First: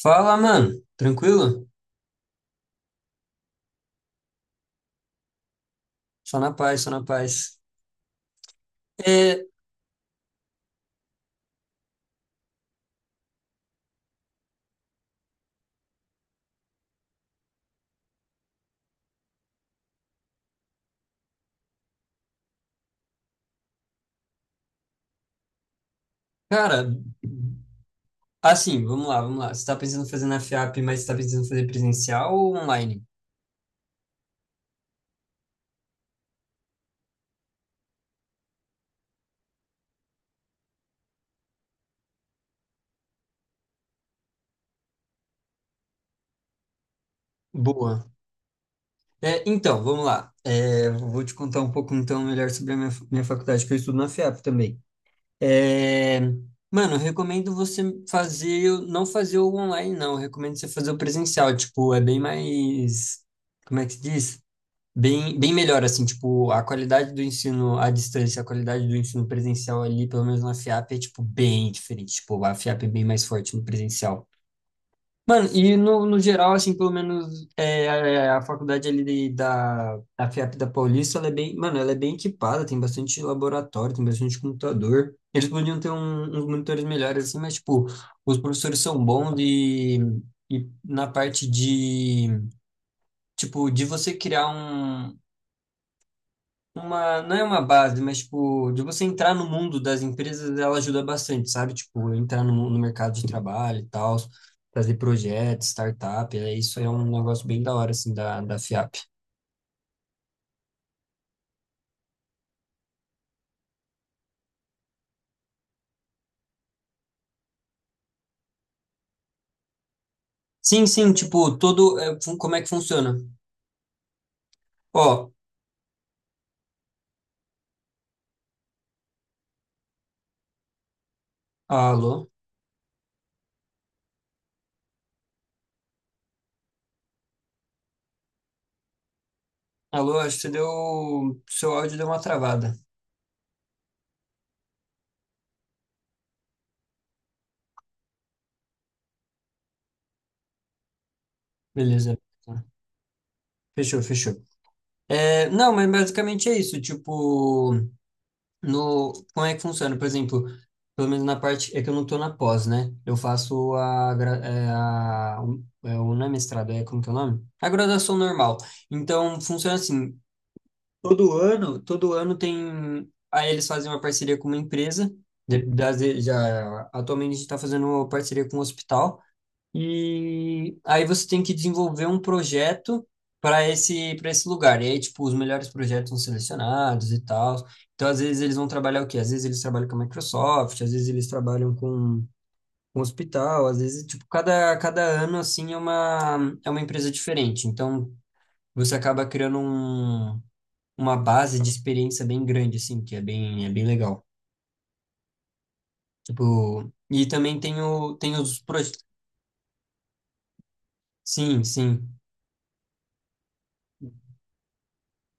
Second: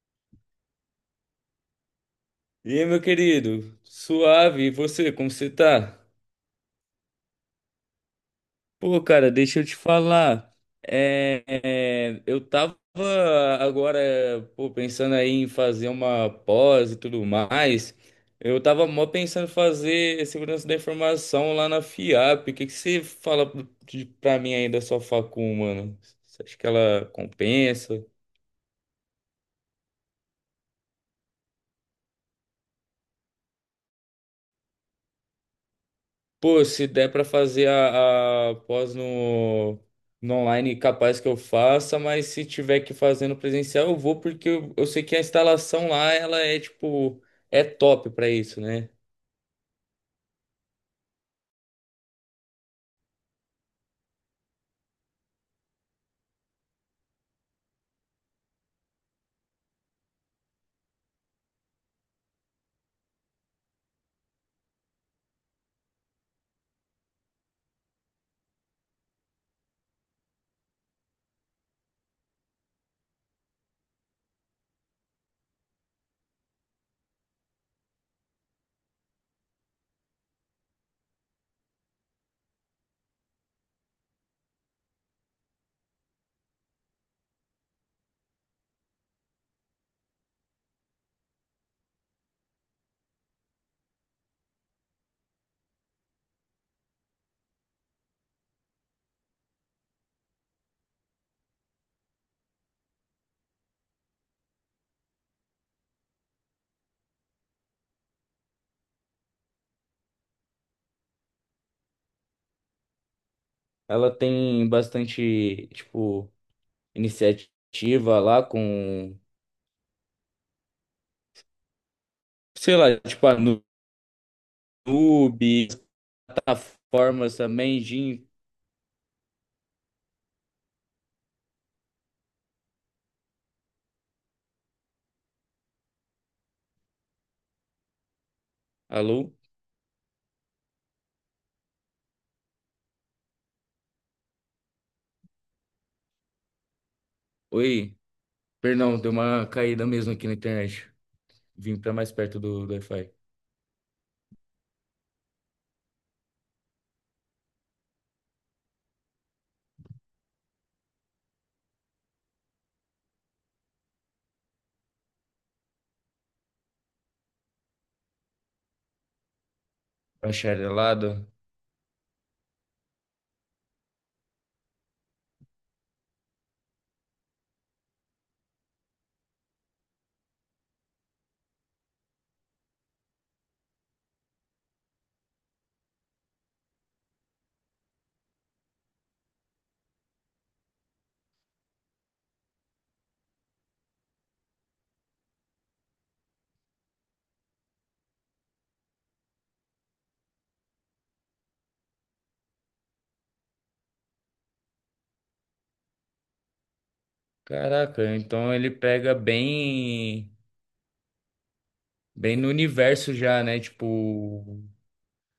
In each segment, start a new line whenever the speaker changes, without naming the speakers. Fala, mano. Tranquilo?
E aí, meu querido? Suave, e você, como você tá?
Só na paz, só na paz.
Pô, cara,
É,
deixa eu te falar. Eu tava agora, pô, pensando aí em fazer uma pós e tudo mais. Eu tava mó pensando em fazer segurança da informação lá na FIAP. O que que você fala pra mim aí da sua facul, mano? Você acha que
cara,
ela compensa?
vamos lá, vamos lá. Você tá pensando em fazer na FIAP, mas você tá pensando em fazer presencial ou online?
Pô, se der pra fazer a pós no online, capaz que eu faça, mas se tiver que fazer no presencial, eu vou porque eu sei que a instalação lá, ela é tipo, é
Boa.
top pra isso, né?
Vamos lá. Vou te contar um pouco, então, melhor sobre a minha, minha faculdade, que eu estudo na FIAP também. É, mano, eu recomendo você fazer, não fazer o online, não. Eu recomendo você fazer o presencial. Tipo, é bem mais, como é que se diz? Bem melhor, assim, tipo, a qualidade do ensino à distância, a qualidade do ensino presencial ali, pelo menos na FIAP, é, tipo, bem diferente. Tipo, a FIAP é bem mais forte no presencial. Mano, e no geral, assim, pelo menos a faculdade ali da FIAP da Paulista, ela é bem, mano, ela é bem equipada, tem bastante laboratório, tem bastante computador. Eles podiam ter uns monitores melhores, assim, mas, tipo, os professores são bons e na parte de, tipo, de você criar uma, não é uma base, mas tipo, de você entrar no mundo das empresas, ela ajuda bastante, sabe? Tipo, entrar no mercado de trabalho e tal, fazer projetos, startup, é, isso é um negócio bem da hora, assim, da FIAP.
Ela tem bastante, tipo, iniciativa lá com,
Sim, sim, tipo, todo, é, como é que
sei lá,
funciona?
tipo a
Ó,
Nube, plataformas também, Jim.
alô,
Alô?
alô, acho que você deu, seu áudio deu uma travada.
Oi, perdão, deu uma caída mesmo aqui na internet. Vim pra mais
Beleza.
perto do, do Wi-Fi.
Fechou, fechou. Não, mas basicamente é isso, tipo, no, como é que funciona? Por exemplo, pelo menos na parte, é que eu não tô na pós, né? Eu faço a, não é mestrado, é como que é o nome? A graduação normal. Então, funciona assim,
Bacharelado.
todo ano tem, aí eles fazem uma parceria com uma empresa, atualmente a gente tá fazendo uma parceria com um hospital, e aí você tem que desenvolver um projeto para para esse lugar. E aí, tipo, os melhores projetos são selecionados e tal. Então, às vezes, eles vão trabalhar o quê? Às vezes eles trabalham com a Microsoft, às vezes eles trabalham com o hospital, às vezes, tipo, cada ano, assim, é uma empresa diferente. Então, você acaba criando uma base de experiência bem grande, assim, que é é bem legal. Tipo, e também tem,
Caraca,
o, tem
então
os
ele
projetos.
pega bem,
Sim, sim.
bem no universo já, né? Tipo,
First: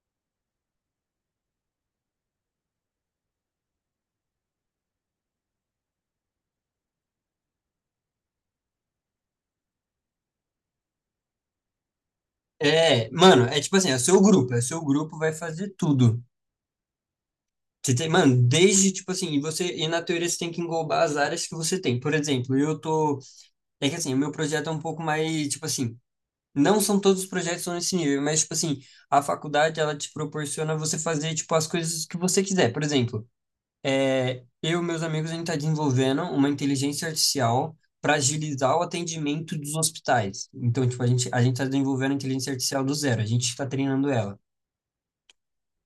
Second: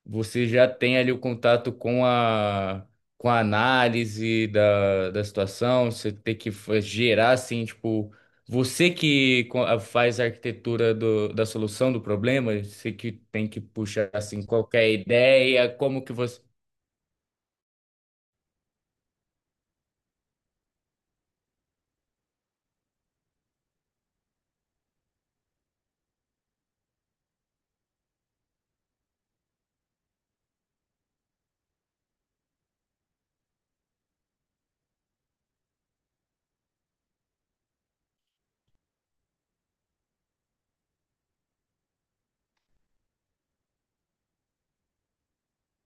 você já tem ali o contato com a análise da, da situação, você tem que gerar assim, tipo, você que faz a arquitetura do, da solução do problema, você que
Mano,
tem que
é tipo assim, é o
puxar
seu
assim
grupo, é o seu
qualquer
grupo vai
ideia,
fazer
como que
tudo.
você.
Você tem, mano, desde tipo assim, e você e na teoria você tem que englobar as áreas que você tem. Por exemplo, eu tô, é que assim, o meu projeto é um pouco mais, tipo assim, não são todos os projetos são nesse nível, mas tipo assim, a faculdade ela te proporciona você fazer tipo as coisas que você quiser. Por exemplo, eu e meus amigos a gente tá desenvolvendo uma inteligência artificial para agilizar o atendimento dos hospitais. Então, tipo, a gente tá desenvolvendo a inteligência artificial do zero, a gente está treinando ela.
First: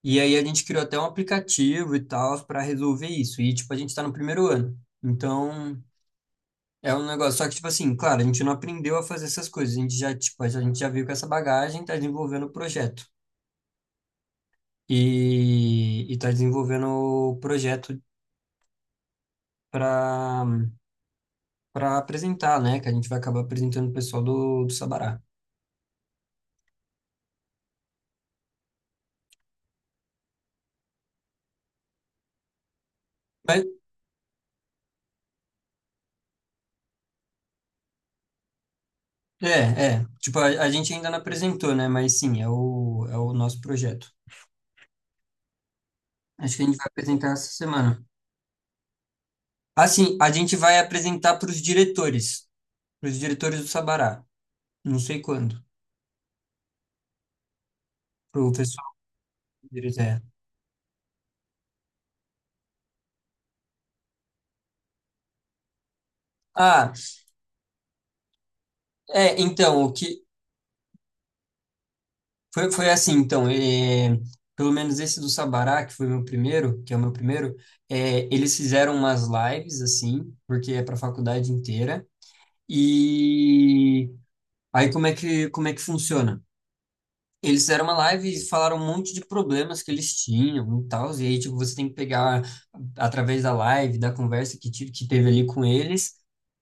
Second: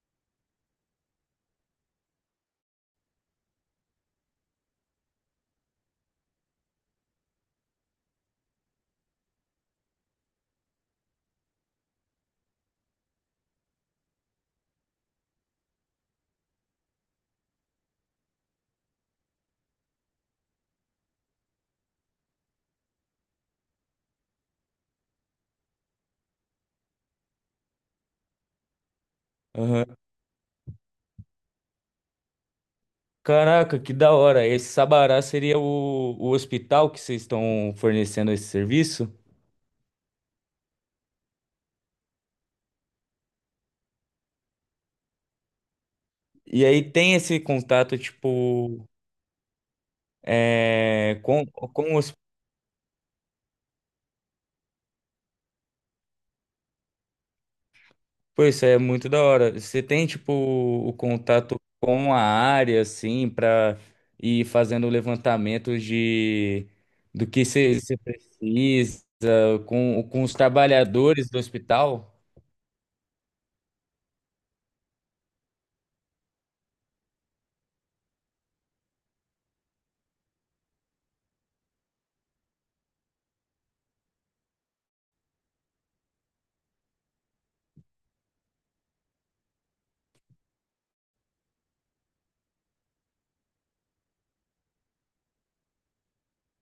E aí a gente criou até um aplicativo e tal para resolver isso. E tipo, a gente tá no 1º ano. Então, é um negócio, só que tipo assim, claro, a gente não aprendeu a fazer essas coisas. A gente já, tipo, a gente já veio com essa bagagem, tá desenvolvendo o projeto. E tá desenvolvendo o projeto para para apresentar, né, que a gente vai acabar apresentando o pessoal do Sabará.
Aham.
Mas,
Caraca, que da hora. Esse Sabará seria o hospital que vocês estão fornecendo esse serviço?
tipo, a gente ainda não apresentou, né, mas sim, é o nosso projeto. Acho que
E
a gente
aí
vai
tem
apresentar
esse
essa
contato,
semana.
tipo,
Assim, a gente vai
é,
apresentar
com os.
para os diretores do Sabará. Não sei quando, para
Pô,
o
isso é
pessoal
muito da hora. Você
deles,
tem,
é.
tipo, o contato com a área, assim, pra ir fazendo levantamentos de
Ah,
do que você precisa,
é, então, o que
com os trabalhadores do hospital?
foi, foi assim, então, é, pelo menos esse do Sabará, que foi meu primeiro, que é o meu primeiro, é, eles fizeram umas lives, assim, porque é para a faculdade inteira. E aí, como é que funciona? Eles fizeram uma live e falaram um monte de problemas que eles tinham e tal, e aí, tipo, você tem que pegar através da live, da conversa que teve ali com eles,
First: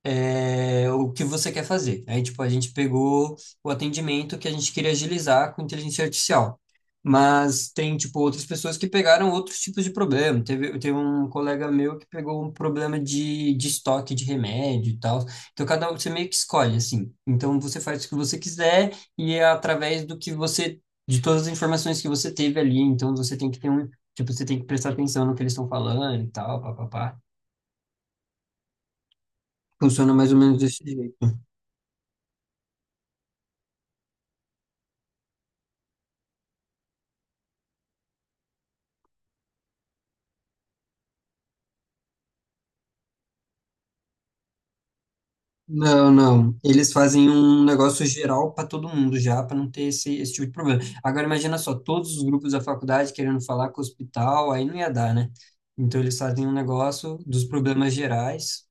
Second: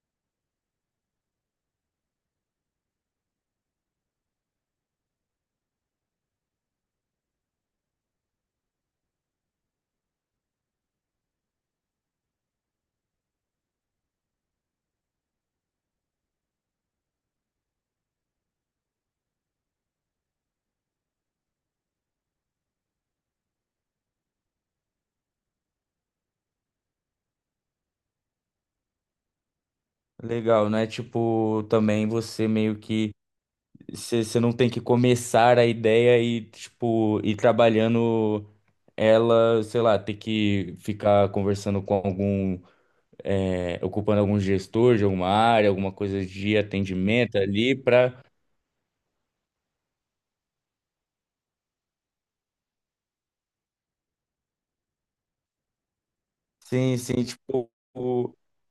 é, o que você quer fazer. Aí, tipo, a gente pegou o atendimento que a gente queria agilizar com inteligência artificial. Mas tem, tipo, outras pessoas que pegaram outros tipos de problema. Teve um colega meu que pegou um problema de estoque de remédio e tal. Então, cada um, você meio que escolhe, assim. Então, você faz o que você quiser e é através do que você, de todas as informações que você teve ali. Então, você tem que ter tipo, você tem que prestar atenção no que eles estão falando e tal, papapá. Funciona mais ou menos
Legal,
desse
né?
jeito.
Tipo, também você meio que. Você não tem que começar a ideia e, tipo, ir trabalhando ela, sei lá, ter que ficar conversando com algum, é, ocupando algum gestor de alguma área, alguma
Não,
coisa
não.
de
Eles fazem
atendimento
um
ali
negócio
pra.
geral para todo mundo já, para não ter esse tipo de problema. Agora imagina só, todos os grupos da faculdade querendo falar com o hospital, aí não ia dar, né? Então eles fazem um
Sim,
negócio
sim,
dos
tipo,
problemas gerais.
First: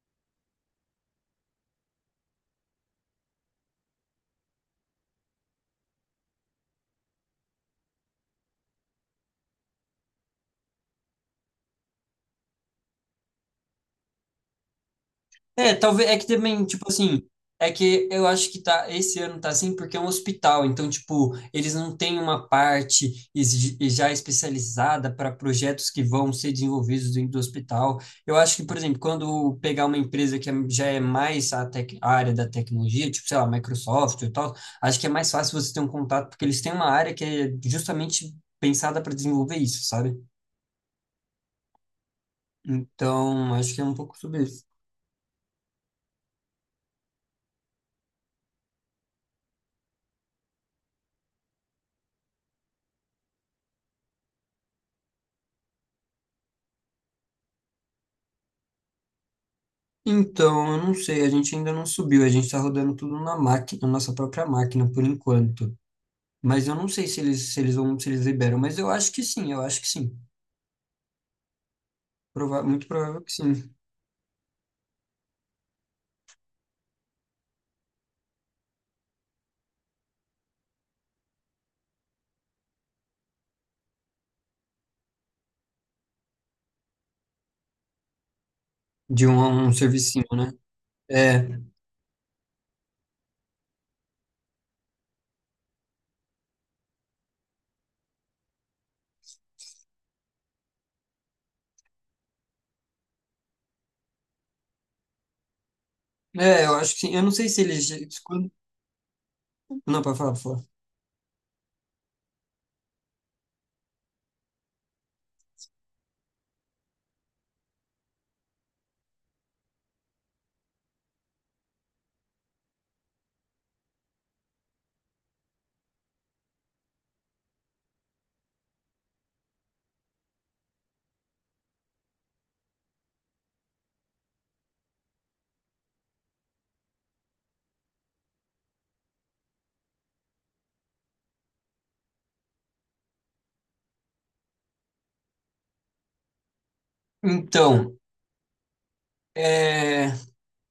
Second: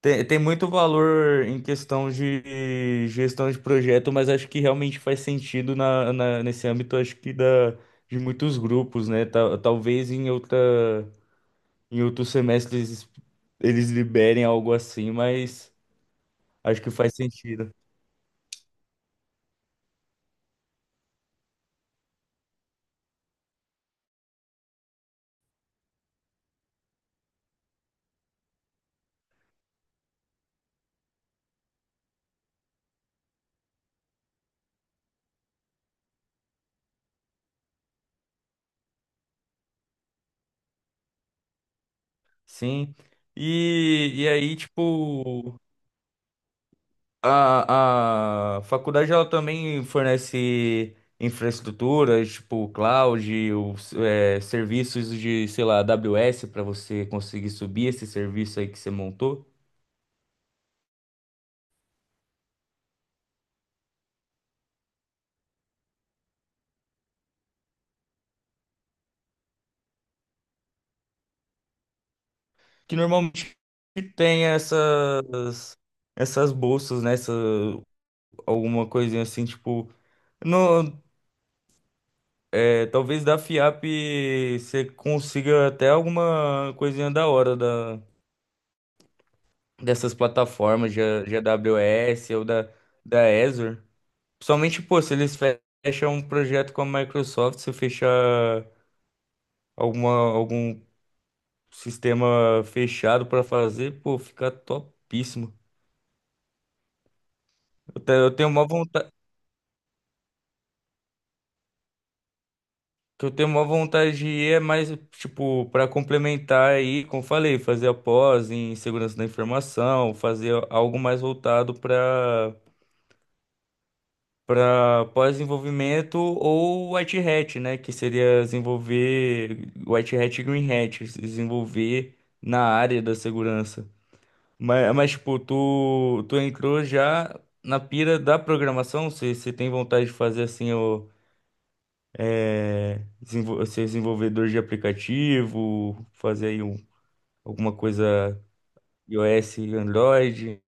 tem, tem muito valor em questão de gestão de projeto, mas acho que realmente faz sentido na, nesse âmbito, acho que da, de muitos grupos, né? Talvez em outra. Em outro semestre eles, eles liberem algo assim, mas
É, talvez, é que também,
acho
tipo
que faz
assim, é
sentido.
que eu acho que tá, esse ano tá assim porque é um hospital, então, tipo, eles não têm uma parte já especializada para projetos que vão ser desenvolvidos dentro do hospital. Eu acho que, por exemplo, quando pegar uma empresa que já é mais a, a área da tecnologia, tipo, sei lá, Microsoft e tal, acho que é mais fácil você ter um contato, porque eles têm uma área que é justamente pensada para desenvolver isso, sabe?
Sim.
Então, acho que é um pouco
E
sobre
aí,
isso.
tipo, a faculdade ela também fornece infraestruturas, tipo, cloud, os, é, serviços de, sei lá, AWS para você conseguir subir esse serviço aí que você montou,
Então, eu não sei, a gente ainda não subiu, a gente tá rodando tudo na máquina, na nossa própria máquina por enquanto. Mas eu não sei se eles vão, se eles liberam, mas eu acho que sim, eu acho que sim. Muito
que
provável que
normalmente
sim.
tem essas, essas bolsas, né? Essa, alguma coisinha assim, tipo. No, é, talvez da FIAP você consiga até alguma coisinha da hora da,
De um, um
dessas
servicinho, né?
plataformas, de
É,
AWS ou da, da Azure. Principalmente, pô, se eles fecham um projeto com a Microsoft, se fechar alguma, algum sistema fechado para fazer, pô, fica topíssimo.
eu acho que sim. Eu não sei se eles
Eu tenho uma
não, para falar, pra falar.
que eu tenho uma vontade de ir é mais, tipo, para complementar aí, como eu falei, fazer a pós em segurança da informação, fazer algo mais voltado para para pós-desenvolvimento ou White Hat, né, que seria desenvolver White Hat e Green Hat, se desenvolver na área da segurança. Mas tipo, tu entrou já na pira da programação, você tem vontade de fazer assim o é, ser desenvolvedor de aplicativo, fazer aí um, alguma
Então,
coisa iOS,
é,
Android.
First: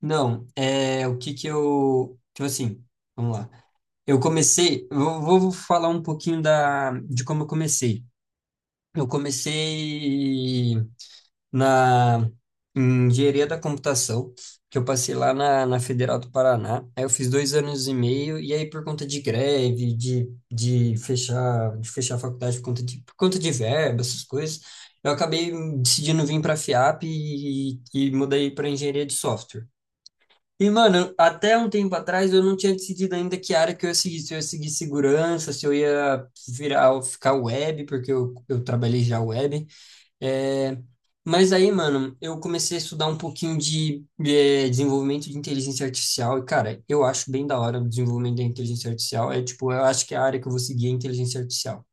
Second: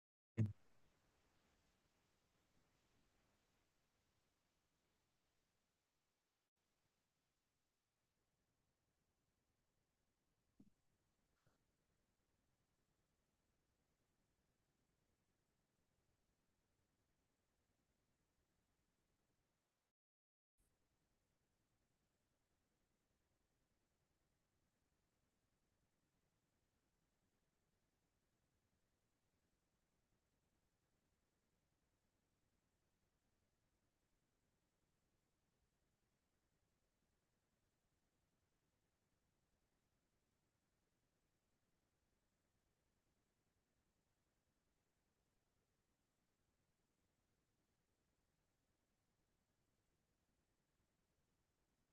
não, é, o que que eu. Tipo assim, vamos lá. Eu comecei, eu vou vou falar um pouquinho da, de como eu comecei. Eu comecei na em engenharia da computação, que eu passei lá na Federal do Paraná. Aí eu fiz 2 anos e meio, e aí por conta de greve, de fechar a faculdade por conta de verba, essas coisas, eu acabei decidindo vir para a FIAP e mudei para engenharia de software. E, mano, até um tempo atrás eu não tinha decidido ainda que área que eu ia seguir, se eu ia seguir segurança, se eu ia virar, ficar web, porque eu trabalhei já web, é, mas aí, mano, eu comecei a estudar um pouquinho é, desenvolvimento de inteligência artificial e, cara, eu acho bem da hora o desenvolvimento da inteligência artificial. É tipo, eu acho que é a área que eu vou seguir é inteligência artificial.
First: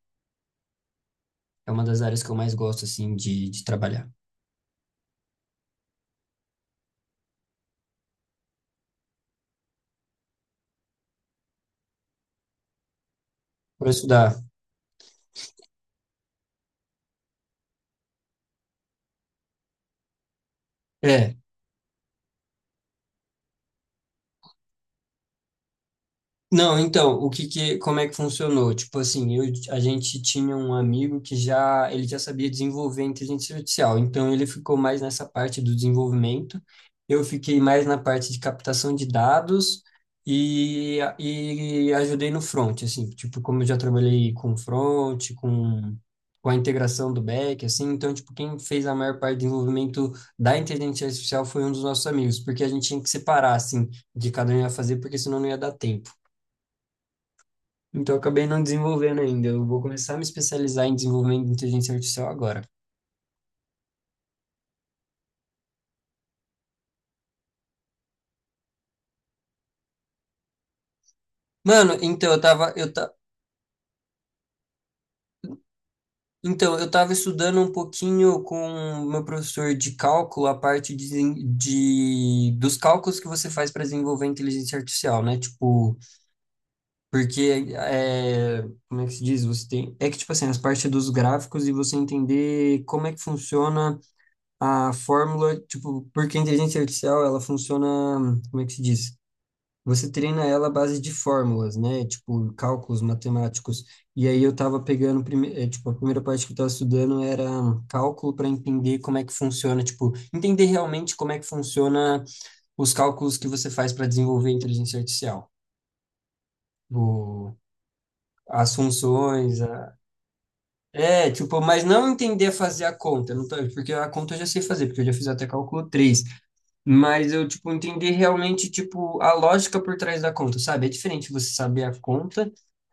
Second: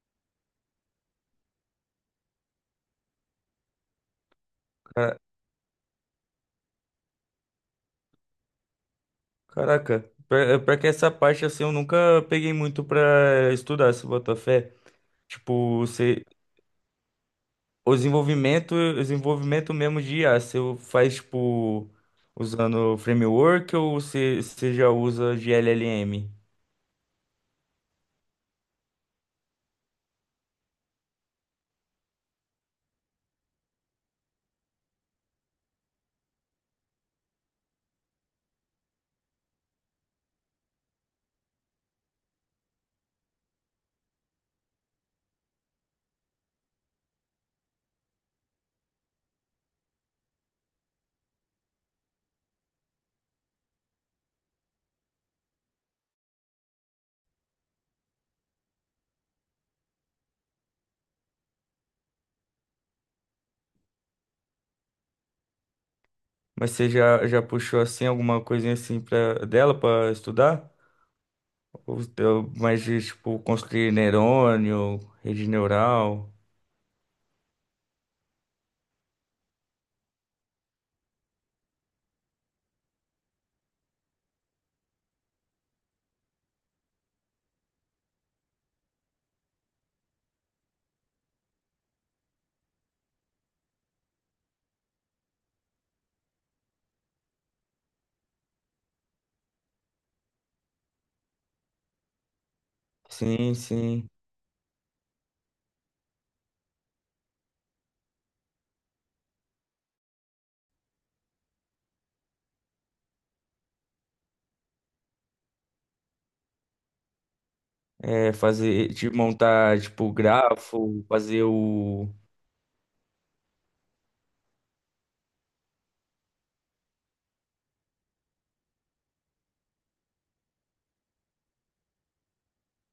É uma das áreas que eu mais gosto, assim, de trabalhar.
Cara- Caraca, pra que essa parte assim eu nunca peguei muito pra
Para
estudar, se
estudar.
botar fé. Tipo, você, o desenvolvimento mesmo de IA, você faz
É.
tipo usando framework ou você, já usa de L L M.
Não, então, o que que, como é que funcionou? Tipo assim, eu, a gente tinha um amigo que já, ele já sabia desenvolver inteligência artificial, então ele ficou mais nessa parte do desenvolvimento, eu fiquei mais na parte de captação de dados e ajudei no front, assim, tipo, como eu já trabalhei com front, com a integração do back, assim, então, tipo, quem fez a maior parte do desenvolvimento da inteligência artificial foi um dos nossos amigos, porque a gente tinha que separar, assim, de cada um ia fazer, porque senão não ia dar tempo. Então, eu acabei não desenvolvendo ainda. Eu vou começar a me especializar em desenvolvimento de inteligência artificial agora.
Mas você já, já puxou assim alguma coisinha assim pra, dela pra estudar?
Mano, então eu tava,
Mas,
eu
de,
ta...
tipo, construir neurônio, rede neural.
então, eu tava estudando um pouquinho com o meu professor de cálculo, a parte dos cálculos que você faz para desenvolver inteligência artificial, né? Tipo, porque é, como é que se diz? Você tem, é que tipo assim, as partes dos gráficos e você entender como é que funciona a fórmula, tipo, porque a inteligência artificial, ela funciona, como é que se diz? Você treina ela à base de fórmulas, né? Tipo, cálculos
Sim,
matemáticos.
sim.
E aí eu tava pegando, tipo, a primeira parte que eu tava estudando era cálculo para entender como é que funciona, tipo, entender realmente como é que funciona os cálculos que você faz para desenvolver a inteligência artificial. O-
É,
as
fazer, de
funções,
montar, tipo, grafo,
é,
fazer
tipo, mas
o...
não entender a fazer a conta, não tá- porque a conta eu já sei fazer, porque eu já fiz até cálculo três. Mas eu, tipo, entender realmente, tipo, a lógica por trás da conta, sabe? É diferente você saber a conta,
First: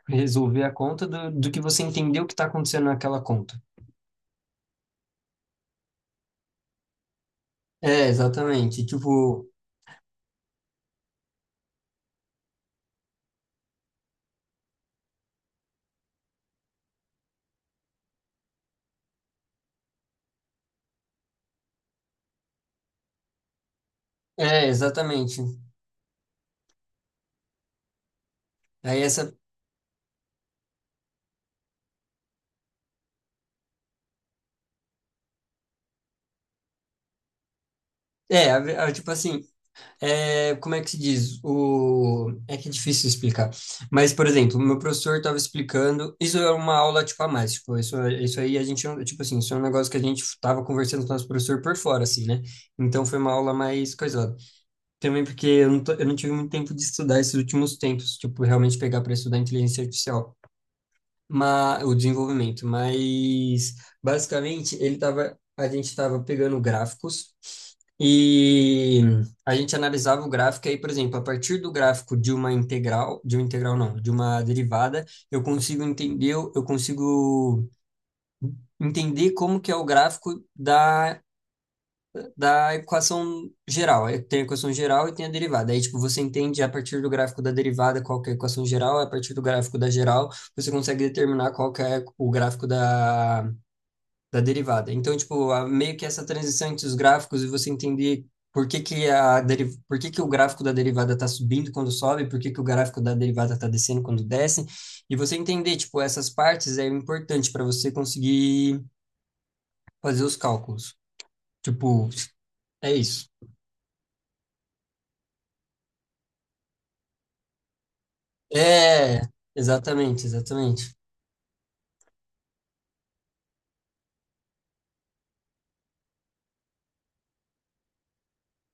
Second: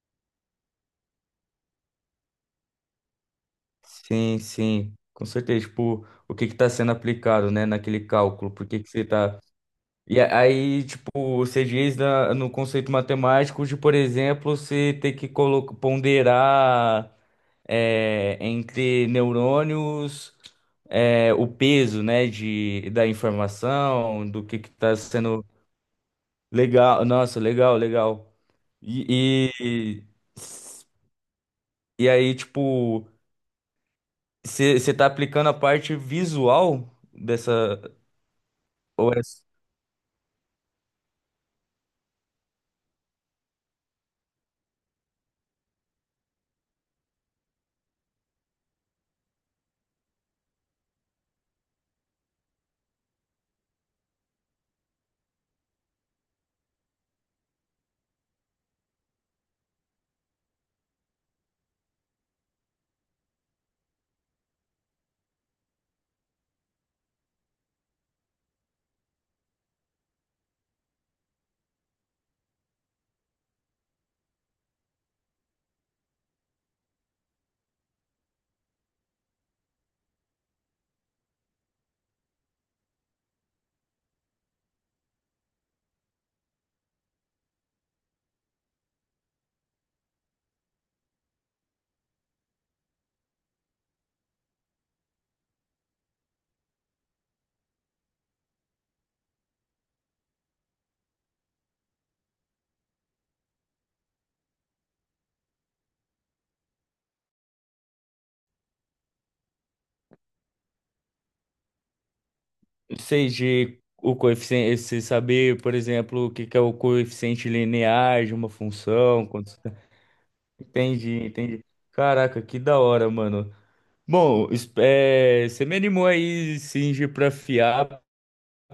resolver a conta, do que você entender o que está acontecendo naquela conta.
Sim, sim. Com certeza, tipo, o que que tá sendo aplicado, né, naquele
É,
cálculo. Por que
exatamente.
que você tá...
Tipo,
E aí, tipo, você diz no conceito matemático de, por exemplo, você ter que ponderar é, entre neurônios, é, o peso, né, de, da informação, do
é,
que está
exatamente.
sendo legal. Nossa, legal, legal.
Aí essa,
E, e, e aí, tipo, você está aplicando a parte visual dessa,
é, tipo
ou é,
assim, é, como é que se diz? O, é que é difícil explicar. Mas, por exemplo, o meu professor estava explicando, isso é uma aula, tipo, a mais, tipo, isso aí a gente, tipo assim, isso é um negócio que a gente estava conversando com o nosso professor por fora, assim, né? Então foi uma aula mais coisa. Também porque eu não tive muito tempo de estudar esses últimos tempos, tipo, realmente pegar para estudar inteligência artificial, mas, o desenvolvimento. Mas, basicamente, a gente estava pegando gráficos e a gente analisava o gráfico. E aí, por exemplo, a partir do gráfico de uma integral não, de uma derivada, eu consigo entender como que é o gráfico da equação geral. Aí tem a equação geral e tem a derivada. Aí, tipo, você entende a partir do gráfico da derivada qual que é a equação geral, a partir do gráfico da geral, você consegue determinar qual que é o gráfico da derivada. Então, tipo, meio que essa transição entre os gráficos e você entender por que que o gráfico da derivada está subindo quando sobe, por que que o gráfico da derivada está descendo quando desce, e você entender, tipo, essas partes é importante para você conseguir fazer os cálculos. Tipo, é isso.
seja, o coeficiente, você saber, por exemplo, o que que é o coeficiente linear de uma
É,
função, quantos...
exatamente.
Entendi, entendi. Caraca, que da hora, mano. Bom, é, você me animou aí, Singe, pra FIAP.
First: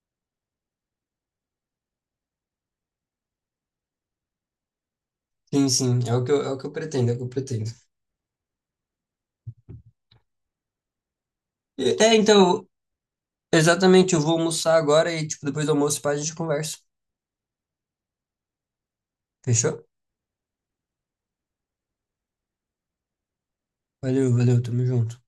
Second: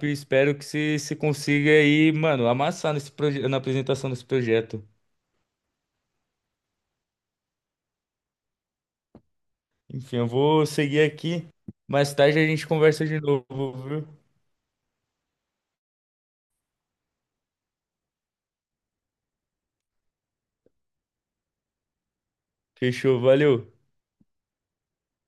Espero que você consiga aí, mano, amassar nesse na apresentação desse projeto.
Sim, sim, é o que eu pretendo, é o que eu pretendo.
Enfim, eu vou seguir aqui.
É,
Mais tarde a
então,
gente conversa de novo, viu?
exatamente, eu vou almoçar agora e, tipo, depois do almoço, pá, a gente conversa. Fechou?
Fechou, valeu.
Valeu, valeu, tamo junto.